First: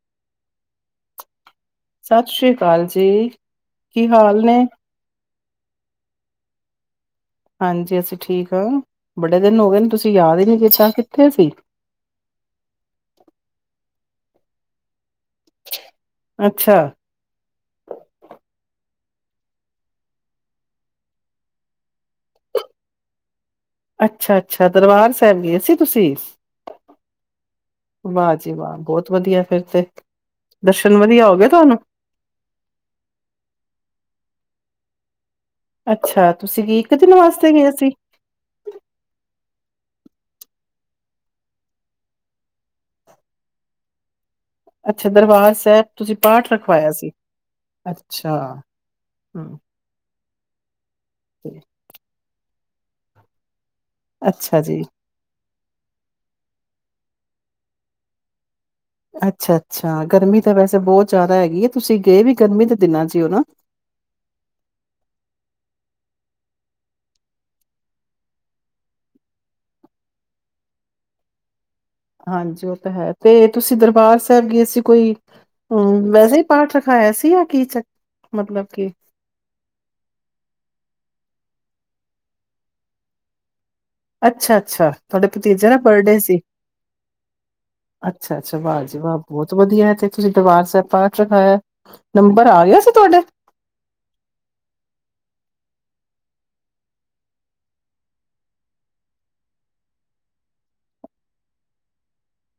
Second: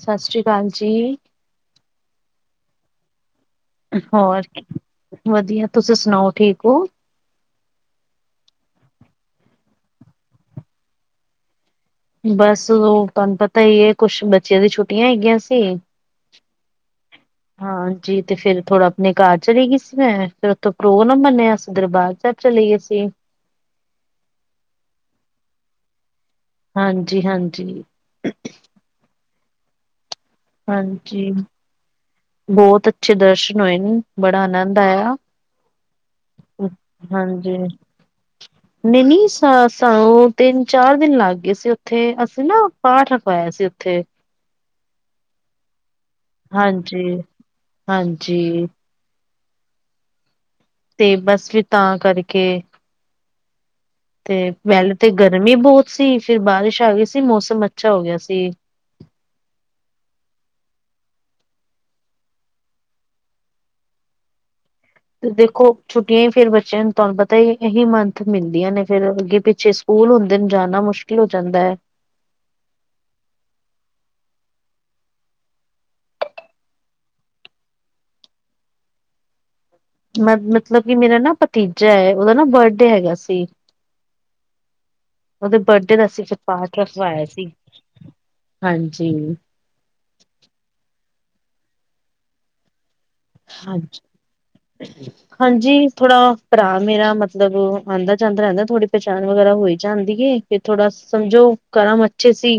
ਸਤਿ ਸ੍ਰੀ ਅਕਾਲ ਜੀ। ਸਤਿ ਸ਼੍ਰੀ ਅਕਾਲ ਜੀ। ਕੀ ਹਾਲ ਹੋਰ, ਨੇ? ਵਧੀਆ ਤੁਸੀਂ ਸੁਣਾਓ ਠੀਕ ਹੋ? ਹਾਂਜੀ ਅਸੀਂ ਠੀਕ ਹਾਂ। ਬੜੇ ਦਿਨ ਹੋ ਗਏਨ ਤੁਸੀਂ ਯਾਦ ਹੀ ਨੀ ਕੀਤਾ। ਕਿੱਥੇ ਸੀ? ਬਸ ਉਹ ਤੁਹਾਨੂੰ ਪਤਾ ਈਏ, ਕੁਛ ਬੱਚਿਆਂ ਦੀ ਛੁੱਟੀਆਂ ਹੈਗੀਆਂ ਸੀ ਅੱਛਾ! [inaudible] ਹਾਂ ਜੀ, ਤੇ ਫਿਰ ਥੋੜਾ ਆਪਣੇ ਘਰ ਚਲੀ ਗਈ ਸੀ ਮੈਂ, ਫਿਰ ਉੱਥੋਂ ਪ੍ਰੋਗਰਾਮ ਬਨਿਆ ਸੀ ਦਰਬਾਰ ਸਾਹਿਬ ਚਲੀ ਗਏ ਸੀ। ਅੱਛਾ-ਅੱਛਾ ਦਰਬਾਰ ਸਾਹਿਬ ਗਏ ਸੀ ਤੁਸੀ? ਹਾਂਜੀ-ਹਾਂਜੀ। ਵਾਹ ਜੀ, ਵਾਹ! ਬਹੁਤ ਵਧੀਆ ਫਿਰ ਤੇ। ਦਰਸ਼ਨ ਵਧੀਆ ਹਾਂਜੀ। ਹੋ ਗਏ ਤੁਹਾਨੂੰ? ਬਹੁਤ ਅੱਛੇ ਦਰਸ਼ਨ ਹੋਏ ਨੇ, ਬੜਾ ਅਨੰਦ ਆਇਆ। ਅੱਛਾ। ਤੁਸੀਂ ਕੀ ਇੱਕ ਦਿਨ ਵਾਸਤੇ ਗਏ ਸੀ? [inaudible] ਨਹੀਂ-ਨਹੀਂ ਸਾ, ਸਾ ਓ ਤਿੰਨ-ਚਾਰ ਦਿਨ ਲੱਗ ਗਏ ਸੀ ਉੱਥੇ, ਅਸੀਂ ਨਾ ਪਾਠ ਰਖਵਾਇਆ ਸੀ ਉੱਥੇ। ਅੱਛਾ ਦਰਬਾਰ ਸਾਹਿਬ ਤੁਸੀਂ ਪਾਠ ਰਖਵਾਇਆ ਸੀ, ਹਾਂਜੀ, ਅੱਛਾ। ਹਾਂਜੀ ਹੂੰ ਤੇ ਬਸ ਫਿਰ ਤਾਂ ਕਰਕੇ, ਤੇ ਅੱਛਾ ਜੀ, ਵਹਿਲ ਤੇ ਗਰਮੀ ਬਹੁਤ ਸੀ, ਫਿਰ ਬਾਰਿਸ਼ ਆ ਗਈ ਸੀ ਮੌਸਮ ਅੱਛਾ ਹੋਗਿਆ ਸੀ। ਅੱਛਾ-ਅੱਛਾ ਗਰਮੀ ਤਾ ਵੈਸੇ ਬਹੁਤ ਜ਼ਿਆਦਾ ਹੈਗੀ ਏ, ਤੁਸੀ ਗਏ ਵੀ ਗਰਮੀ ਦੇ ਦਿਨਾਂ'ਚੀ ਓ ਨਾ। ਤੇ ਦੇਖੋ, ਛੁੱਟੀਆਂ ਹੀ ਫੇਰ ਬੱਚਿਆਂ ਨੂੰ ਤੁਹਾਨੂੰ ਪਤਾ ਈਏ, ਏਹੀ ਮੰਥ ਮਿਲਦੀਆਂ ਨੇ ਫੇਰ ਅੱਗੇ-ਪਿੱਛੇ ਸਕੂਲ ਹੁੰਦੇਨ ਜਾਣਾ ਮੁਸ਼ਕਿਲ ਹੋ ਜਾਂਦਾ ਹੈ। ਹਾਂਜੀ ਉਹ ਤਾ ਹੈ। ਤੇ, ਤੁਸੀਂ ਦਰਬਾਰ ਸਾਹਿਬ ਗਏ ਸੀ ਕੋਈ ਹੂੰ, ਵੈਸੇ ਹੀ ਪਾਠ ਰਖਾਇਆ ਸੀ ਯਾ, ਕੀ'ਚ ਮਤਲਬ ਕੀ? ਮ, ਮਤਲਬ ਕਿ ਮੇਰਾ ਨਾ ਭਤੀਜਾ ਏ, ਉਹਦਾ ਨਾ ਬਰਡੇ ਹੈਗਾ ਸੀ। ਅੱਛਾ-ਅੱਛਾ, ਤੁਹਾਡੇ ਉਹਦੇ ਭਤੀਜੇ ਨਾ ਦਾ ਬਰਡੇ ਅਸੀਂ ਫਿਰ ਸੀ। ਪਾਠ ਰਖਵਾਇਆ ਸੀ ਅੱਛਾ-ਅੱਛਾ, ਵਾਹ ਜੀ ਹਾਂਜੀ। ਵਾਹ! ਬਹੁਤ ਵਧੀਆ ਏ ਤੇ, ਤੁਸੀ ਦਰਬਾਰ ਸਾਹਿਬ ਪਾਠ ਰਖਾਇਆ ਨੰਬਰ ਆਗਿਆ ਸੀ, ਤੁਹਾਡੇ? ਹਾਂਜੀ। ਹਾਂਜੀ। ਥੋੜਾ ਭਰਾ ਮੇਰਾ ਮਤਲਬ ਆਂਦਾ-ਜਾਂਦਾ ਰਹਿੰਦਾ, ਥੋੜੀ ਪਹਿਚਾਣ ਵਗੈਰਾ ਹੋਈ ਜਾਂਦੀ ਏ। ਤੇ, ਥੋੜਾ ਸਮਝੋ ਕਰਮ ਅੱਛੇ ਸੀ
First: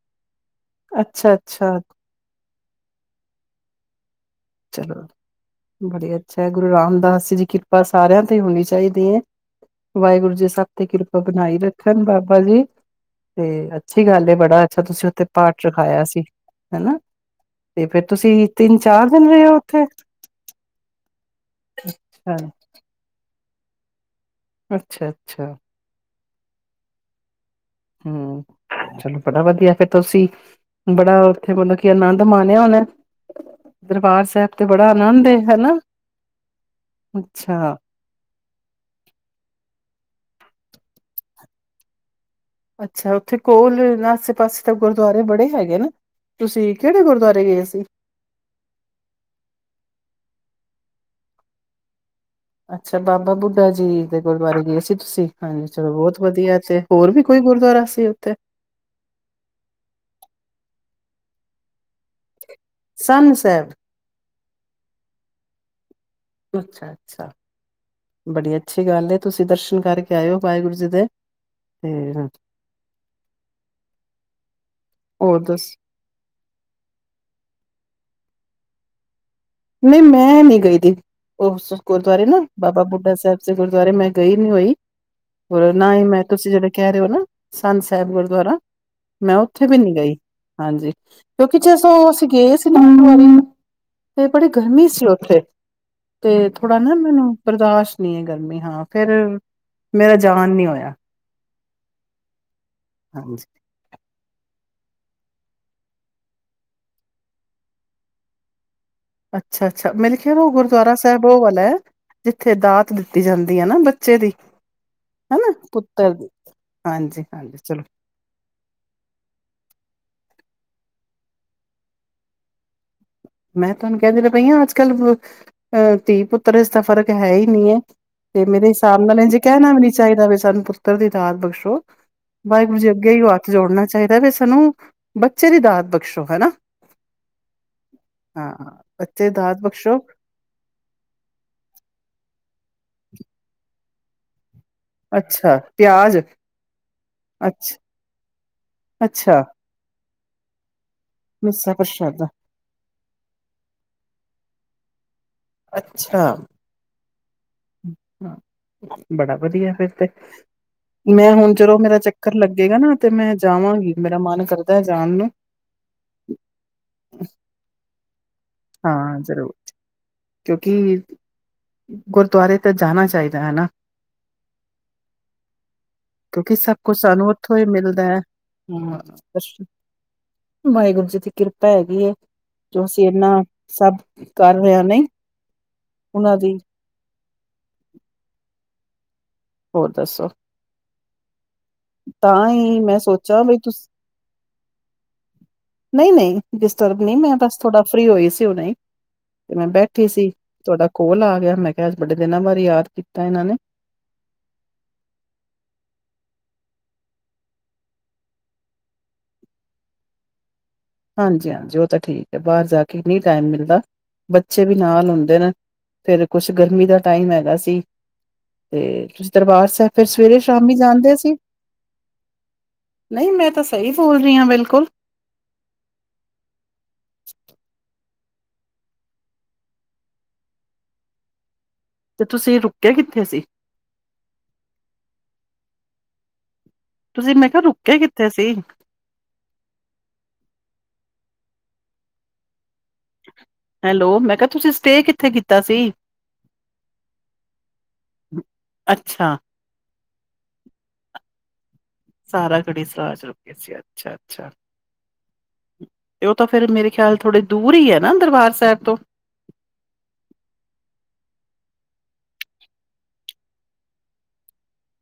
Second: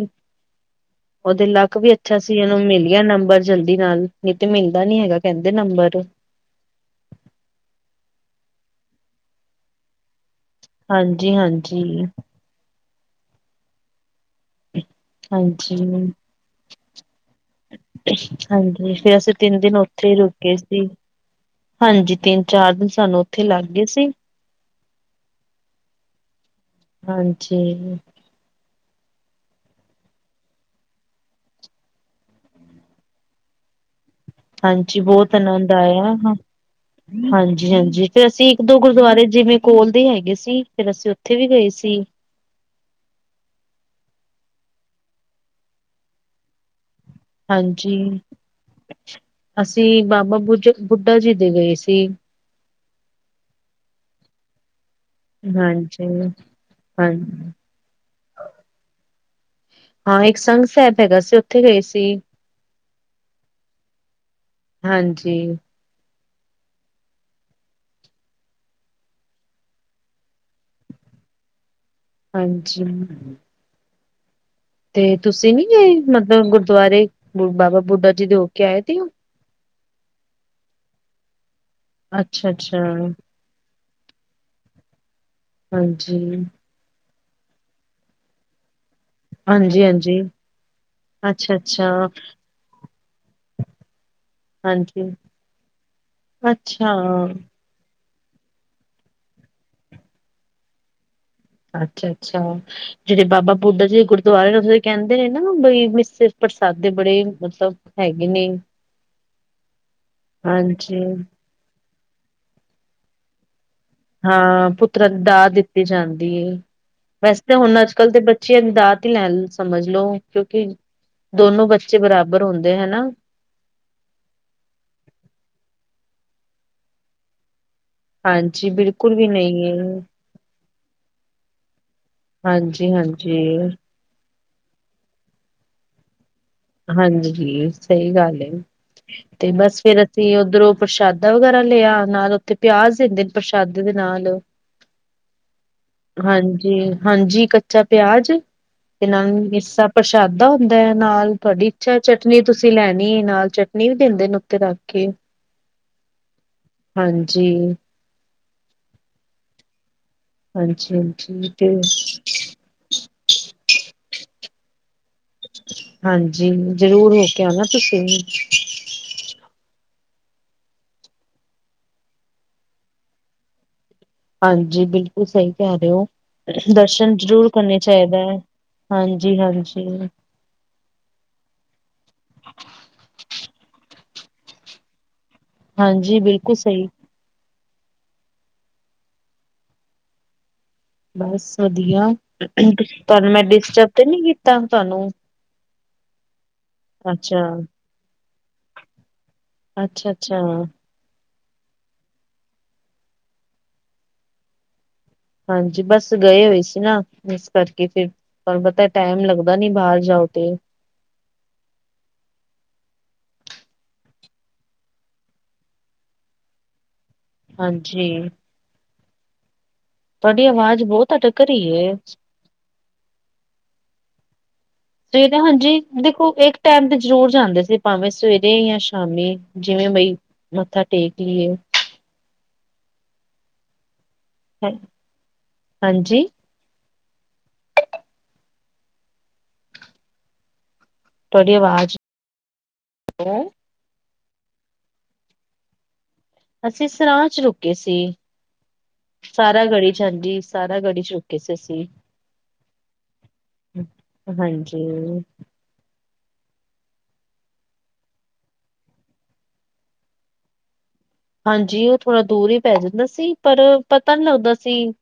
ਉਹਦੇ ਲੱਕ ਅੱਛਾ-ਅੱਛਾ ਵੀ ਅੱਛਾ ਸੀ ਓਹਨੂੰ ਮਿਲਗਿਆ ਨੰਬਰ ਜਲਦੀ ਨਾਲ, ਨਹੀਂ ਤੇ ਮਿਲਦਾ ਨੀ ਹੈਗਾ ਕਹਿੰਦੇ ਨੰਬਰ। ਅਛਾ ਗੁਰੂ ਰਾਮਦਾਸ ਜੀ ਦੀ ਕਿਰਪਾ ਸਾਰਿਆਂ ਤੇ ਈ ਹੋਣੀ ਚਾਹੀਦੀ ਏ, ਵਾਹਿਗੁਰੂ ਜੀ ਸਭ ਤੇ ਕਿਰਪਾ ਹਾਂਜੀ ਬਣਾਈ ਹਾਂਜੀ ਰੱਖਣ ਬਾਬਾ ਜੀ, ਤੇ ਅੱਛੀ ਗੱਲ ਏ, ਬੜਾ ਅੱਛਾ ਤੁਸੀ ਤੇ ਪਾਠ ਹਾਂਜੀ ਰੱਖਾਇਆ ਸੀ, ਹੈਨਾ ਤੇ ਫੇਰ ਤੁਸੀ ਤਿੰਨ-ਚਾਰ ਅਸੀ ਤਿੰਨ ਦਿਨ ਉੱਥੇ ਹੀ ਰੁਕੇ ਸੀ। ਹਾਂਜੀ ਤਿੰਨ-ਚਾਰ ਦਿਨ ਸਾਨੂੰ ਉੱਥੇ ਲੱਗਗੇ ਸੀ। ਅੱਛਾ-ਅੱਛਾ। ਹਾਂਜੀ। ਹੂੰ, ਚਲੋ ਬੜਾ ਵਧੀਆ ਫੇਰ ਤੁਸੀ ਬੜਾ ਉੱਥੇ ਮਤਲਬ ਕਿ ਅਨੰਦ ਮਾਣਿਆ ਹੋਣਾ, ਦਰਬਾਰ ਸਾਹਿਬ। ਤੇ ਬੜਾ ਹਾਂਜੀ, ਬਹੁਤ ਏ ਹਨਾ। ਆਨੰਦ ਆਇਆ। ਅੱਛਾ, ਹਾਂਜੀ-ਹਾਂਜੀ। ਫੇਰ ਅਸੀਂ ਇੱਕ-ਦੋ ਗੁਰਦੁਆਰੇ, ਜਿਵੇਂ ਕੋਲਦੇ ਹੈਗੇ ਸੀ, ਫੇਰ ਅਸੀਂ ਉੱਥੇ ਵੀ ਗਏ ਸੀ‌। ਅੱਛਾ ਉੱਥੇ ਕੋਲ, ਆਸੇ-ਪਾਸੇ ਤਾਂ ਗੁਰਦੁਆਰੇ ਬੜੇ ਹੈਗੇ ਨਾ, ਤੁਸੀ ਕਿਹੜੇ ਗੁਰਦੁਆਰੇ ਗਏ ਸੀ? ਹਾਂਜੀ ਅਸੀਂ ਬਾਬਾ ਬੁਜਾ ਬੁੱਢਾ ਜੀ ਦੇ ਗਏ ਸੀ। ਅੱਛਾ ਬਾਬਾ ਬੁੱਢਾ ਜੀ ਦੇ ਗੁਰਦੁਆਰੇ ਗਏ ਸੀ ਤੁਸੀਂ ਹਾਂਜੀ ਚਲੋ ਬਹੁਤ ਵਧੀਆ ਤੇ ਹੋਰ ਹਾਂ ਵੀ ਕੋਈ ਗੁਰਦੁਆਰਾ ਸੀ ਉੱਥੇ ਹਾਂ ਇੱਕ ਸੰਘ ਸਾਹਿਬ ਹੈਗਾ ਸੀ ਉੱਥੇ ਗਏ ਸੀ। ਸੰਨ ਸਾਹਿਬ ਹਾਂਜੀ। ਅੱਛਾ - ਅੱਛਾ ਬੜੀ ਅੱਛੀ ਗੱਲ ਹੈ ਤੁਸੀਂ ਦਰਸ਼ਨ ਕਰਕੇ ਆਇਓ ਵਾਹਿਗੁਰੂ ਜੀ ਦੇ। ਤੇ ਹਾਂਜੀ। ਤੇ ਹੋਰ ਤੁਸੀਂ ਨੀ ਦੱਸ ਇਹ ਮਤਲਬ ਗੁਰਦੁਆਰੇ ਬਾਬਾ ਬੁੱਢਾ ਜੀ ਦੇ ਹੋ ਕੇ ਆਏ ਸੀ ਹੋ ਨਹੀਂ ਮੈਂ ਨੀ ਗਈ ਦੀ ਉਸ ਗੁਰਦੁਆਰੇ ਨਾ ਅੱਛਾ, ਅੱਛਾ ਬਾਬਾ ਬੁੱਢਾ ਸਾਹਿਬ ਗੁਰਦੁਆਰੇ ਮੈਂ ਗਈ ਨੀ ਹੋਈ ਹੋਰ ਨਾ ਹੀ ਹਾਂਜੀ, ਮੈਂ ਤੁਸੀਂ ਜਿਹੜੇ ਕਹਿ ਰਹੇ ਹੋ ਨਾ ਸੰਨ ਸਾਹਿਬ ਗੁਰਦੁਆਰਾ ਮੈਂ ਉੱਥੇ ਵੀ ਹਾਂਜੀ, ਨੀ ਗਈ ਹਾਂਜੀ ਹਾਂਜੀ ਅੱਛਾ, ਕਿਉਂਕਿ ਜੇ ਸੋ ਅੱਛਾ ਅਸੀਂ ਗਏ ਸੀ ਨ ਵਾਰੀ ਨੂੰ ਤੇ ਬੜੀ ਗਰਮੀ ਸੀ ਹਾਂਜੀ, ਉੱਥੇ ਤੇ ਥੋੜਾ ਅੱਛਾ, ਨਾ ਮੈਨੂੰ ਬਰਦਾਸ਼ਤ ਨ ਗਰਮੀ ਹਾਂ ਫੇਰ ਮੇਰਾ ਜਾਨ ਨੀ ਹੋਇਆ। ਅੱਛਾ -ਅੱਛਾ ਜਿਹੜੇ ਹਾਂਜੀ ਬਾਬਾ ਬੁੱਢਾ ਜੀ ਗ ਦੁਆ ਕਹਿੰਦੇ ਨੇ ਨਾ ਬਈ ਮ ਪ੍ਰਸਾਦੇ ਬੜੇ ਮਤਲਬ ਹੈਗੇ ਨੇ ਅੱਛਾ- ਅੱਛਾ ਮੇ ਖਿਆਲ ਉਹ ਗੁਰਦੁਆਰਾ ਹਾਂਜੀ ਸਾਹਿਬ ਉਹ ਵਾਲਾ ਹੈ ਜਿੱਥੇ ਦਾਤ ਦਿੱਤੀ ਜਾਂਦੀ ਹੈ ਨਾ ਬੱਚੇ ਦੀ ਹਾਂ ਪੁੱਤਰਾਂ ਦੀ ਦਾ ਹਨਾ ਦਿੱਤੀ ਪੁੱਤਰ ਦੀ ਜਾਂਦੀ ਹੈ ਹਾਂਜੀ ਵੈਸੇ ਤਾਂ ਹਾਂਜੀ ਹੁਣ ਚਲੋ ਅੱਜ ਕੱਲ੍ਹ ਦੇ ਬੱਚੀ ਦੀ ਦਾਤ ਹੀ ਲੈਣ ਸਮਝ ਲੋਓ ਕਿਉਂਕਿ ਦੋਨੋ ਬੱਚੇ ਬਰਾਬਰ ਹੁੰਦੇ ਹਨਾ। ਮੈਂ ਤੁਹਾਨੂੰ ਕਹਿਦੀ ਪਈ ਅੱਜ ਕੱਲ ਧੀ ਪੁੱਤਰ ਇਸਦਾ ਫ਼ਰਕ ਹੈ ਹੀ ਨਹੀਂ ਹੈ। ਤੇ ਮੇਰੇ ਹਾਂਜੀ ਹਿਸਾਬ ਬਿਲਕੁਲ ਨਾਲ ਵੀ ਇੰਝੇ ਨਹੀਂ ਕਹਿਣਾ ਹੈ ਵੀ ਨੀ ਚਾਹੀਦਾ ਵੀ ਸਾਨੂੰ ਪੁੱਤਰ ਦੀ ਦਾਤ ਬਖਸ਼ੋ। ਵਾਹਿਗੁਰੂ ਜੀ ਹਾਂਜੀ ਅੱਗੇ ਹੀ ਹਾਂਜੀ ਹੱਥ ਜੋੜਨਾ ਚਾਹੀਦਾ ਵੀ ਸਾਨੂੰ ਬੱਚੇ ਦੀ ਦਾਤ ਬਖਸ਼ੋ ਹਨਾ। ਹਾਂਜੀ ਸਹੀ ਗੱਲ ਹਾਂ ਬੱਚੇ ਤੇ ਦਾਤ ਬਸ ਬਖਸ਼ੋ ਫੇਰ। ਤੇ ਉਧਰੋਂ ਪ੍ਰਸ਼ਾਦਾ ਵਗੈਰਾ ਲਿਆ ਨਾਲ ਉੱਥੇ ਪਿਆਜ ਦਿੰਦੇ ਨੇ ਪ੍ਰਸ਼ਾਦੇ ਦੇ ਨਾਲ। ਅੱਛਾ ਪਿਆਜ ਹਾਂਜੀ- ਹਾਂਜੀ ਅੱਛ ਕੱਚਾ ਪਿਆਜ ਤੇ ਨਾਲ ਅੱਛਾ ਮੀਸਾ ਪ੍ਰਸ਼ਾਦਾ ਹੁੰਦਾ ਹੈ ਨਾਲ ਤੁਹਾਡੀ ਮਿੱਸਾ ਇੱਛਾ ਪ੍ਰਸ਼ਾਦਾ ਚਟਨੀ ਤੁਸੀਂ ਲੈਣੀ ਨਾਲ ਚਟਨੀ ਵੀ ਦਿੰਦੇ ਨੇ ਉੱਤੇ ਰੱਖ ਕੇ। ਅੱਛਾ। ਹਾਂਜੀ। ਬੜਾ ਵਧੀਆ ਫੇਰ ਤੇ ਹਾਂਜੀ ਮੈਂ ਹੁਣ ਹਾਂਜੀ ਤੇ ਜਦੋ ਮੇਰਾ ਚੱਕਰ ਲੱਗੇਗਾ ਨਾ ਤੇ ਮੈਂ ਜਾਵਾਂਗੀ ਮੇਰਾ ਮਨ ਕਰਦਾ ਹੈ ਜਾਣ ਨੂੰ। ਹਾਂਜੀ ਜ਼ਰੂਰ ਹੋ ਕੇ ਨਾ ਤੁਸੀਂ ਹਾਂ ਜ਼ਰੂਰ ਕਿਉਂਕਿ ਗੁਰਦੁਆਰੇ ਤੇ ਜਾਣਾ ਚਾਹੀਦਾ ਹੈ ਨਾ। ਹਾਂਜੀ ਬਿਲਕੁਲ ਸਹੀ ਕਹਿ ਰਹੇ ਹੋ ਕਿਉਂਕਿ ਸਭ ਕੁਛ ਦਰਸ਼ਨ ਸਾਨੂੰ ਜ਼ਰੂਰ ਉੱਥੋਂ ਹੀ ਕਰਨੇ ਮਿਲਦਾ ਚਾਹੀਦਾ ਹੈ। ਹਾਂ ਹਾਂਜੀ- ਹਾਂਜੀ। ਵਾਹਿਗੁਰੂ ਜੀ ਦੀ ਕਿਰਪਾ ਹੈਗੀ ਹੈ ਜੋ ਅਸੀਂ ਇਨਾ ਸਭ ਕਰ ਰਹੇ ਹਾਂ ਨਹੀਂ। ਹਾਂਜੀ ਉਹਨਾਂ ਦੀ ਬਿਲਕੁਲ ਸਹੀ। ਹੋਰ ਦੱਸੋ ਬਸ ਵਧੀਆ। ਤਾਂ ਹੀ ਤੁਹਾਨੂੰ ਸੋਚਿਆ ਮੈਂ ਬਈ ਤੁ ਡਿਸਟਰਬ ਤੇ ਨੀ ਕੀਤਾ। ਤੁਹਾਨੂੰ ਨਹੀਂ- ਨਹੀਂ। ਡਿਸਟਰਬ ਨਹੀਂ ਮੈਂ ਅੱਛਾ ਬਸ ਥੋੜਾ ਫ੍ਰਰੀ ਹੋਈ ਸੀ ਤੇ ਮੈਂ ਬੈਠੀ ਅੱਛਾ ਸੀ ਅੱਛਾ ਥੋਡਾ ਕੋਲ ਆ ਗਿਆ ਮੈਂ ਕਿਹਾ ਵੱਡੇ ਦਿਨਾਂ ਬਾਰੇ ਯਾਦ ਕੀਤਾ ਇਹਨਾਂ ਨੇ। ਹਾਂਜੀ। ਪੋ ਬਸ ਗਏ ਹੋਏ ਸੀ ਨਾ ਇਸ ਕਰਕੇ ਫਿਰ ਪਰ ਪਤਾ ਟਾਈਮ ਲੱਗਦਾ ਨੀ ਬਾਹਰ ਜਾਓ ਤੇ। ਹਾਂਜੀ- ਹਾਂਜੀ ਉਹ ਤਾਂ ਠੀਕ ਹੈ। ਬਾਹਰ ਜਾ ਕੇ ਨਹੀਂ ਟਾਈਮ ਮਿਲਦਾ ਬੱਚੇ ਵੀ ਨਾਲ ਹੁੰਦੇ ਨੇ। ਫਿਰ ਕੁਛ ਗਰਮੀ ਦਾ ਟਾਈਮ ਹੈਗਾ ਸੀ ਹਾਂਜੀ ਤੇ ਤੁਸੀਂ ਦਰਬਾਰ ਸਾਹਿਬ ਫਿਰ ਸਵੇਰੇ ਤੁਹਾਡੀ ਸ਼ਾਮੀ ਆਵਾਜ਼ ਬਹੁਤ ਜਾਂਦੇ ਸੀ। ਅਟਕ ਰਹੀ ਹੈ ਨਹੀਂ ਮੈਂ ਤਾਂ ਸਹੀ ਬੋਲ ਰਹੀ ਹਾਂ। ਬਿਲਕੁਲ ਸਵੇਰੇ ਹਾਂਜੀ ਦੇਖੋ ਇੱਕ ਟਾਈਮ ਤੇ ਜ਼ਰੂਰ ਜਾਂਦੇ ਸੀ ਭਾਵੇਂ ਸਵੇਰੇ ਸਰੇ ਜਾਂ ਸ਼ਾਮੀ ਜਿਵੇਂ ਬਈ ਮੱਥਾ ਟੇਕ ਲਈਏ। ਤੇ ਤੁਸੀਂ ਰੁਕਿਆ ਕਿੱਥੇ ਸੀ। ਹੈ ਹਾਂਜੀ। ਤੁਸੀਂ ਮੈਂ ਕਿਹਾ ਰੁਕੇ ਕਿੱਥੇ ਸੀ। ਤੁਹਾਡੀ ਆਵਾਜ਼। ਹੈ। ਹੈਲੋ ਮੈਂ ਕਿਹਾ ਤੁਸੀਂ ਸਟੇ ਕਿੱਥੇ ਕੀਤਾ ਸੀ। ਅਸੀਂ ਸਰਾਂ ਚ ਰੁਕੇ ਸੀ ਸਾਰੇ। ਅੱਛਾ ਸਾਰਾ ਗੜੀ ਚ ਹਾਂਜੀ ਸਾਰਾ ਗੜੀ ਚ ਰੁਕੇ ਸੀ ਅਸੀਂ। ਸਾਰਾ ਘੜੀ ਸਲਾਜ ਰੁਕੀ ਸੀ ਅੱਛਾ ਅੱਛਾ। ਹਾਂਜੀ ਉਹ ਤਾਂ ਫਿਰੇ ਮੇਰੇ ਖਿਆਲ ਥੋੜੇ ਦੂਰ ਹੀ ਹੈ ਨਾ ਦਰਬਾਰ ਸਾਹਿਬ ਤੋਂ। ਹਾਂਜੀ ਉਹ ਥੋੜ੍ਹਾ ਦੂਰ ਹੀ ਪੈ ਜਾਂਦਾ ਸੀ ਪਰ ਪਤਾ ਨਹੀਂ ਲੱਗਦਾ ਸੀ।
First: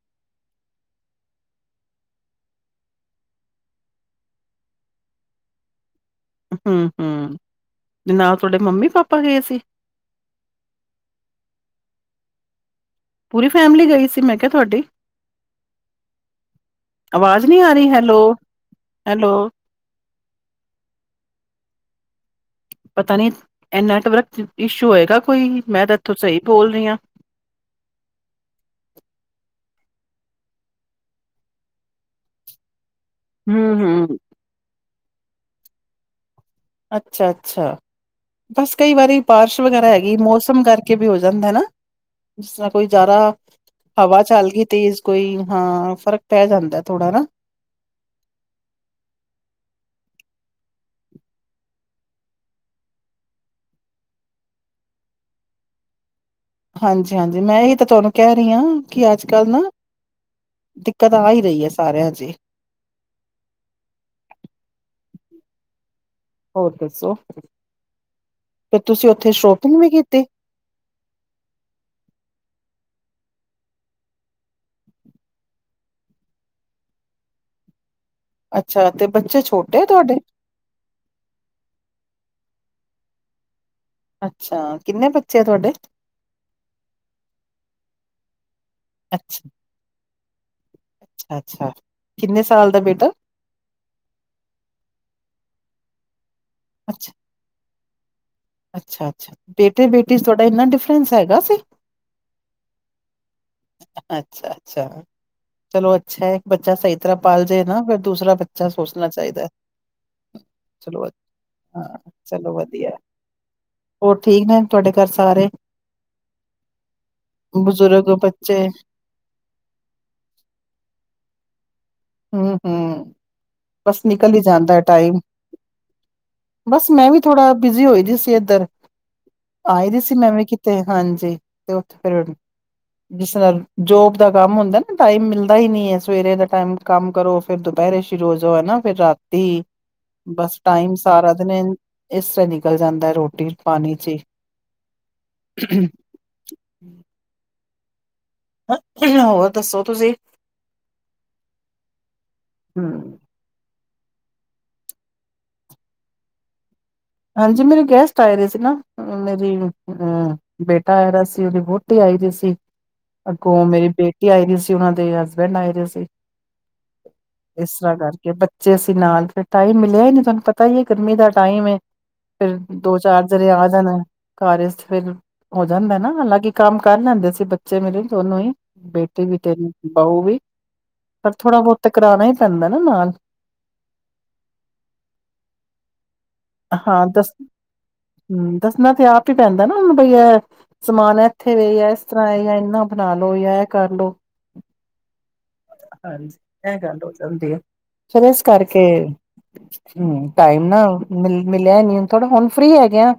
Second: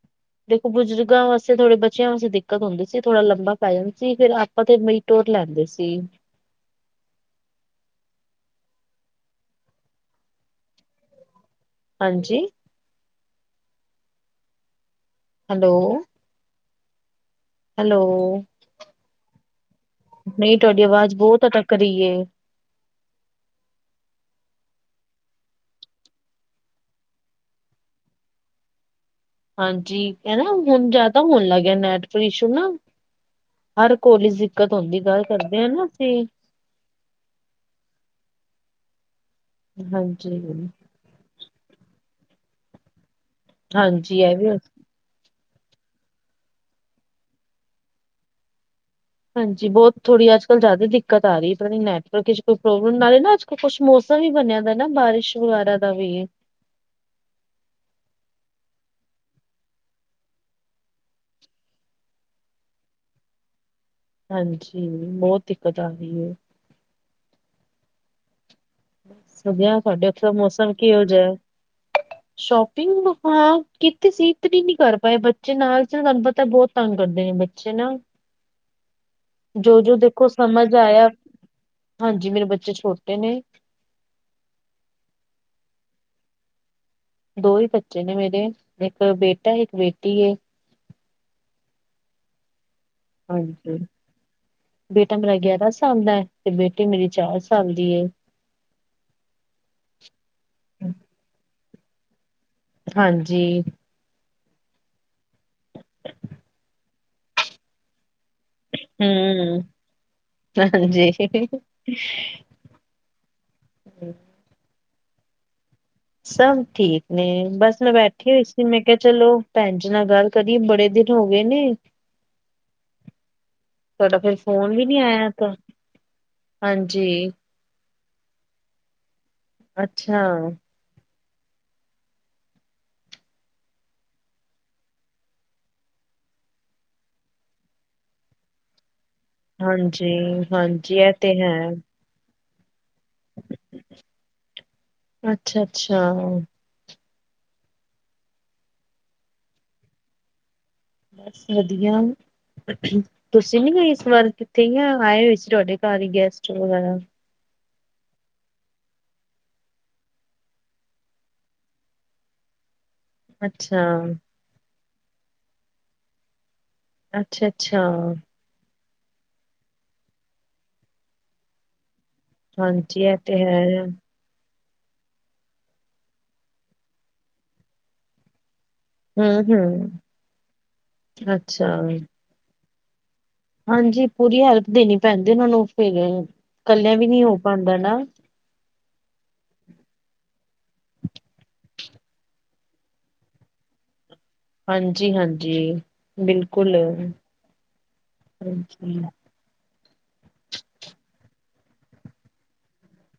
[inaudible] ਦੇਖੋ ਬਜ਼ੁਰਗਾਂ ਵਾਸਤੇ ਥੋੜੇ ਬੱਚਿਆਂ ਵਾਸਤੇ ਦਿੱਕਤ ਹੁੰਦੀ ਸੀ ਥੋੜਾ ਲੰਬਾ ਪੈ ਜਾਂਦਾ ਸੀ ਫਿਰ ਆਪਾਂ ਤੇ ਟੁੂਰ ਲੈਂਦੇ ਸੀ ਹੂੰ ਹੂੰ ਨਾਲ ਤੁਹਾਡੇ ਮੰਮੀ ਪਾਪਾ ਗਏ ਸੀ। ਹਾਂਜੀ ਪੂਰੀ ਫੈਮਿਲੀ ਗਈ ਸੀ, ਮੈਂ ਕਿਆ ਤੁਹਾਡੀ। ਹੈਲੋ ਆਵਾਜ਼ ਨੀਂ ਆਰੀ ਹੈਲੋ ਹੈਲੋ ਨਹੀਂ ਤੁਹਾਡੀ ਆਵਾਜ਼ ਬਹੁਤ ਅਟੱਕ ਰਹੀ ਏ। ਪਤਾ ਨੀ ਇਹ ਨੈਟਵਰਕ ਇਸ਼ੂ ਹੈਗਾ ਕੋਈ ਮੈਂ ਤਾਂ ਇੱਥੋਂ ਸਹੀ ਬੋਲ ਰਹੀ ਹਾਂ। ਹਾਂਜੀ ਹਨਾ ਹੁਣ ਜਿਆਦਾ ਹੋਣ ਲੱਗ ਗਿਆ ਨੈਟ ਇਸ਼ੂ ਨਾ। ਹੂੰ ਹਰ ਹੂੰ ਕੋਲੀ ਦਿੱਕਤ ਹੁੰਦੀ ਗੱਲ ਕਰਦੇ ਹ ਨਾ ਅਸੀਂ। ਅੱਛਾ ਅੱਛਾ ਬਸ ਕਈ ਵਾਰੀ ਬਾਰਸ਼ ਵਗੈਰਾ ਹੈਗੀ ਮੌਸਮ ਹਾਂਜੀ ਕਰ। ਵੀ ਹੋ ਜਾਂਦਾ ਹਨਾ ਜਿਸ ਤਰ੍ਹਾਂ ਕੋਈ ਜ਼ਿਆਦਾ ਹਾਂਜੀ ਹਵਾ ਇਹ ਚੱਲ ਵੀ ਗਈ ਤੇਜ਼। ਕੋਈ ਹਾਂ ਫ਼ਰਕ ਪੈ ਜਾਂਦਾ ਥੋੜਾ ਨਾ। ਹਾਂਜੀ ਬਹੁਤ ਥੋੜ੍ਹੀ ਅੱਜ ਕੱਲ੍ਹ ਜ਼ਿਆਦਾ ਦਿੱਕਤ ਆ ਰਹੀ ਹੈਰਾਣੀ ਨੈਟਵਰਕ ਵਿੱਚ ਕੋਈ ਪ੍ਰੋਬਲਮ ਨਾ ਰਹੇ ਨਾ ਅੱਜ। ਕੁੱਛ ਮੌਸਮ ਵੀ ਬਣਿਆ ਦਾ ਨਾ ਬਾਰਿਸ਼ ਵਗੈਰਾ ਦਾ ਵੀ। ਹਾਂਜੀ ਹਾਂਜੀ ਮੈਂ ਇਹ ਤਾਂ ਤੁਹਾਨੂੰ ਕਹਿ ਰਹੀ ਹਾਂ ਕਿ ਅੱਜ ਕੱਲ੍ਹ ਨਾ। ਦਿੱਕਤ ਆ ਹੀ ਰਹੀ ਹੈ ਸਾਰਿਆਂ ਚ। ਹਾਂਜੀ ਬਹੁਤ ਦਿੱਕਤ ਆ ਰਹੀ। ਹੋਰ ਦੱਸੋ ਤੁਸੀਂ ਉੱਥੇ ਸ਼ੋਪਿੰਗ ਵੀ ਕੀਤੀ। ਕਿ ਹੋ ਜਾਏ। ਸ਼ੋਪਿੰਗ ਹਾਂ ਕਿ ਕੀਤੀ ਸੀ ਇਤਰੀ ਨੀ ਕਰ ਪਾਏ ਬੱਚੇ ਨਾਲ ਤੁਹਾਨੂੰ ਪਤਾ ਬਹੁਤ। ਤੰਗ ਕਰਦੇ ਨੇ ਬੱਚੇ ਨਾ ਅੱਛਾ ਤੇ ਬੱਚੇ ਜੋ ਛੋਟੇ ਆ ਜੋ ਤੁਆਡੇ। ਦੇਖੋ ਸਮਝ ਆਇਆ ਹਾਂਜੀ ਮੇਰੇ ਬੱਚੇ ਛੋਟੇ ਨੇ ਅੱਛਾ ਕਿੰਨੇ ਬੱਚੇ ਆ ਤੁਹਾਡੇ। ਦੋ ਈ ਬੱਚੇ ਨੇ ਮੇਰੇ ਇੱਕ ਅੱਛਾ ਬੇਟਾ ਇੱਕ ਬੇਟੀ ਏ ਅੱਛਾ ਅੱਛਾ ਕਿੰਨੇ ਸਾਲ ਦਾ ਬੇਟਾ ਹਾਂਜੀ ਬੇਟਾ ਮੇਰਾ ਗਿਆਰਾਂ ਸਾਲ ਦਾ ਤੇ ਬੇਟੀ ਮੇਰੀ ਅੱਛਾ ਚਾਰ ਸਾਲ ਦੀ ਏ। ਅੱਛਾ, ਅੱਛਾ ਬੇਟੇ ਬੇਟੀੇ ਚ ਤੁਹਾਡਾ ਇੰਨਾ ਡਿਫਰੈਂਸ ਹੈਗਾ ਸੀ। ਹਾਂਜੀ ਅੱਛਾ, ਅੱਛਾ ਚਲੋ ਅੱਛਾ ਹੈ ਇੱਕ ਬੱਚਾ ਸਈ ਤਰ੍ਹਾਂ ਪਾਲ ਜੇ ਨਾ ਫਿਰ ਦੂਸਰਾ ਬਾ ਅੱਛਾ ਸੋਚਣਾ ਚਾਹੀਦਾ ਹੂੰ, ਚਲੋ ਹਾਂਜੀ। [unintelligible] ਹਾਂ ਚਲੋ ਵਧੀਆ। ਹੋਰ ਠੀਕ ਨੇ ਤੁਹਾਡੇ ਕਰ ਸਾਰੇ। ਸਭ ਠੀਕ ਨੇ ਬਸ ਮੈਂ ਬਜ਼ੁਰਗ ਬੈਠੀ ਹੋਈ ਬੱਚੇ ਇਸੀ ਮੈਂ ਕਿਆ ਚਲੋ ਭੈਣ ਜੀ ਨਾਲ ਗੱਲ ਕਰੀਏ ਬੜੇ ਦਿਨ ਹੋ ਗਏ ਨੇ ਹੂੰ, ਹੂੰ ਬਸ ਤੁਹਾਡਾ ਨਿਕਲ ਫਿਰ ਈ ਜਾਂਦਾ ਫੋਨ ਹੈ ਵੀ ਨੀ ਟਾਈਮ। ਆਇਆ ਤਾਂ ਬਸ ਮੈਂ ਵੀ ਹਾਂਜੀ ਥੋੜਾ ਬਿੱਜੀ ਹੋਈ ਦੀ ਸੀ ਇੱਧਰ ਆਈ ਦੀ ਸੀ ਅੱਛਾ ਮੈਂ ਵੀ ਕਿਤੇ ਤੇ ਹਾਂਜੀ ਤੇ ਉੱਥੇ ਫੇਰ ਜਿਸ ਨਾਲ ਜੋਬ ਦਾ ਕੰਮ ਹੁੰਦਾ ਨਾ ਟਾਈਮ ਮਿਲਦਾ ਈ ਨਈ ਹੈ ਸਵੇਰੇ ਦਾ ਟਾਈਮ ਕੰਮ ਕਰੋ ਫੇਰ ਦੁਪਹਿਰੇ ਸ਼ੁਰੂ ਹੋ ਜਾਓ ਹਨਾ ਫਿਰ ਰਾਤ ਤੇ ਹਾਂਜੀ ਬਸ ਟਾਈਮ ਹਾਂਜੀ ਇਹ ਸਾਰਾ ਤੇ ਹੈ ਦਿਨ ਇਸ ਤਰਾ ਨਿਕਲ ਜਾਂਦਾ ਰੋਟੀ ਪਾਣੀ ਚ ਈ ਅੱਛਾ [unintelligible] ਹੋਰ ਦੱਸੋ ਤੁਸੀਂ ਬਸ ਵਧੀਆ। ਹੂੰ ਤੁਸੀਂ ਨੀ ਗਏ ਇਸ ਵਾਰ ਕਿੱਥੇ ਯਾ ਆਏ ਹੋਏ ਸੀ ਤੁਹਾਡੇ ਘਰ ਈ ਗੈਸਟ ਵਗੈਰਾ। ਹਾਂਜੀ ਮੇਰੇ ਗੈਸਟ ਆਏ ਦੇ ਸੀ ਨਾ। ਮੇਰੀ ਹੂੰ ਬੇਟਾ ਆਯਾ ਦਾ ਸੀ ਉਹਦੀ ਵੋਟੀ ਆਈ ਦੀ ਸੀ। ਅਗੋ ਅੱਛਾ ਮੇਰੀ ਬੇਟੀ ਆਈ ਦੀ ਸੀ ਉਹਨਾਂ ਦੇ ਹਸਬੈਂਡ ਆਏ ਦੇ ਸੀ। ਅੱਛਾ ਇਸ ਅੱਛਾ ਤਰ੍ਹਾਂ ਕਰਕੇ ਬਚੇ ਜੇ ਅਸੀ ਨਾਲ ਫਿਰ ਟਾਈਮ ਮਿਲਿਆ ਹੀ ਨਹੀ ਤੁਹਾਨੂੰ ਪਤਾ ਹੀ ਹੈ। ਗਰਮੀ ਦਾ ਟਾਈਮ ਏ। ਫਿਰ ਦੋ ਹਾਂਜੀ ਇਹ ਚਾਰ ਤੇ ਜਣੇ ਆ ਹੈ ਜਾਣਾ। ਕਾਰਜ ਫਿਰ ਹੋ ਜਾਦਾ ਨਾ ਹਾਲਾਂਕਿ ਕੰਮ ਕਰ ਲੈਦੇ ਸੀ ਬੱਚੇ ਮੇਰੇ ਦੋਨੋ ਹੀ। ਬੇਟੀ ਹੂੰ ਵੀ ਤੇਰੀ ਹੂੰ ਬਊ ਵੀ ਪਰ ਥੋੜਾ ਬਹੁਤਾ ਅੱਛਾ ਕਰਾਉਣਾ ਹੀ ਪੈਦਾ ਨਾ ਨਾਲ। ਹਾਂਜੀ ਪੂਰੀ ਹੈਲਪ ਦੇਣੀ ਪੈਦੀ ਉਹਨਾ ਨੂੰ ਫੇਰ ਹਾਂ ਦੱਸ ਹੂੰ ਦੱਸਣਾ ਤੇ ਆਪ ਹੀ ਪੈਂਦਾ ਨਾ ਹੁਣ ਬਈ ਇਹ ਸਮਾਨ ਇੱਥੇ ਵੇ ਆ ਇਸ ਤਰ੍ਹਾਂ ਏ ਯਾ ਏਨਾ ਬਣਾ ਲੋ ਜਾਂ ਇਹ ਕਰ ਲੋ ਹਾਂਜੀ, ਹਾਂਜੀ ਹਾਂਜੀ ਬਿਲਕੁਲ ਇਹ ਗੱਲ ਹੋ ਜਾਂਦੀ ਆ ਫਿਰ ਇਸ ਕਰਕੇ ਹਾਂਜੀ ਹੂੰ ਟਾਈਮ ਨਾ ਮਿਲ ਮਿਲਿਆ ਨੀ ਹੁਣ ਥੋੜ੍ਹਾ ਹੁਣ ਫਰੀ ਹੈਗੇ ਆ।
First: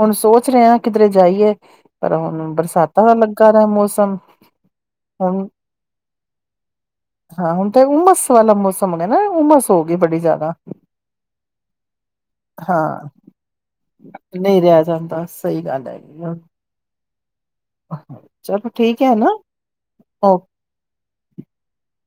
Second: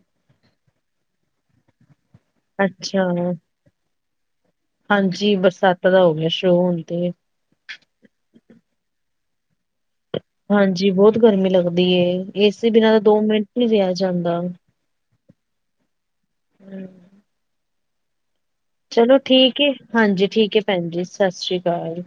ਹੁਣ ਸੋਚ ਰਿਆ ਕਿਧਰੇ ਜਾਈਏ ਪਰ ਹੁਣ ਅੱਛਾ ਬਰਸਾਤਾਂ ਦਾ ਲੱਗਾ ਰਾ ਮੌਸਮ। ਹਾਂਜੀ ਹੁਣ ਬਰਸਾਤਾਂ ਦਾ ਹੋ ਗਿਆ ਸ਼ੁਰੂ ਹੋਣ ਤੇ ਹਾਂ ਹੁਣ ਤਾਂ ਉਮਸ ਵਾਲਾ ਮੌਸਮ ਗਿਆ ਨਾ ਉਮਸ ਹੋ ਗਈ ਬੜੀ ਜ਼ਿਆਦਾ ਹਾਂਜੀ ਬੋਹਤ ਗਰਮੀ ਲੱਗਦੀ ਏ ਏਸੀ ਬਿਨਾਂ ਤਾਂ ਹਾਂ ਦੋ ਮਿੰਟ ਨੀ ਰਿਆ ਜਾਂਦਾ। ਨਹੀਂ ਰਿਹਾ ਜਾਂਦਾ ਸਹੀ ਗੱਲ ਹੈਗੀ ਹਮ, ਚਲ ਚਲੋ ਠੀਕ ਏ ਹਾਂਜੀ ਠੀਕ ਏ ਭੈਣ ਜੀ ਸਤਿ ਸ਼੍ਰੀ ਅਕਾਲ।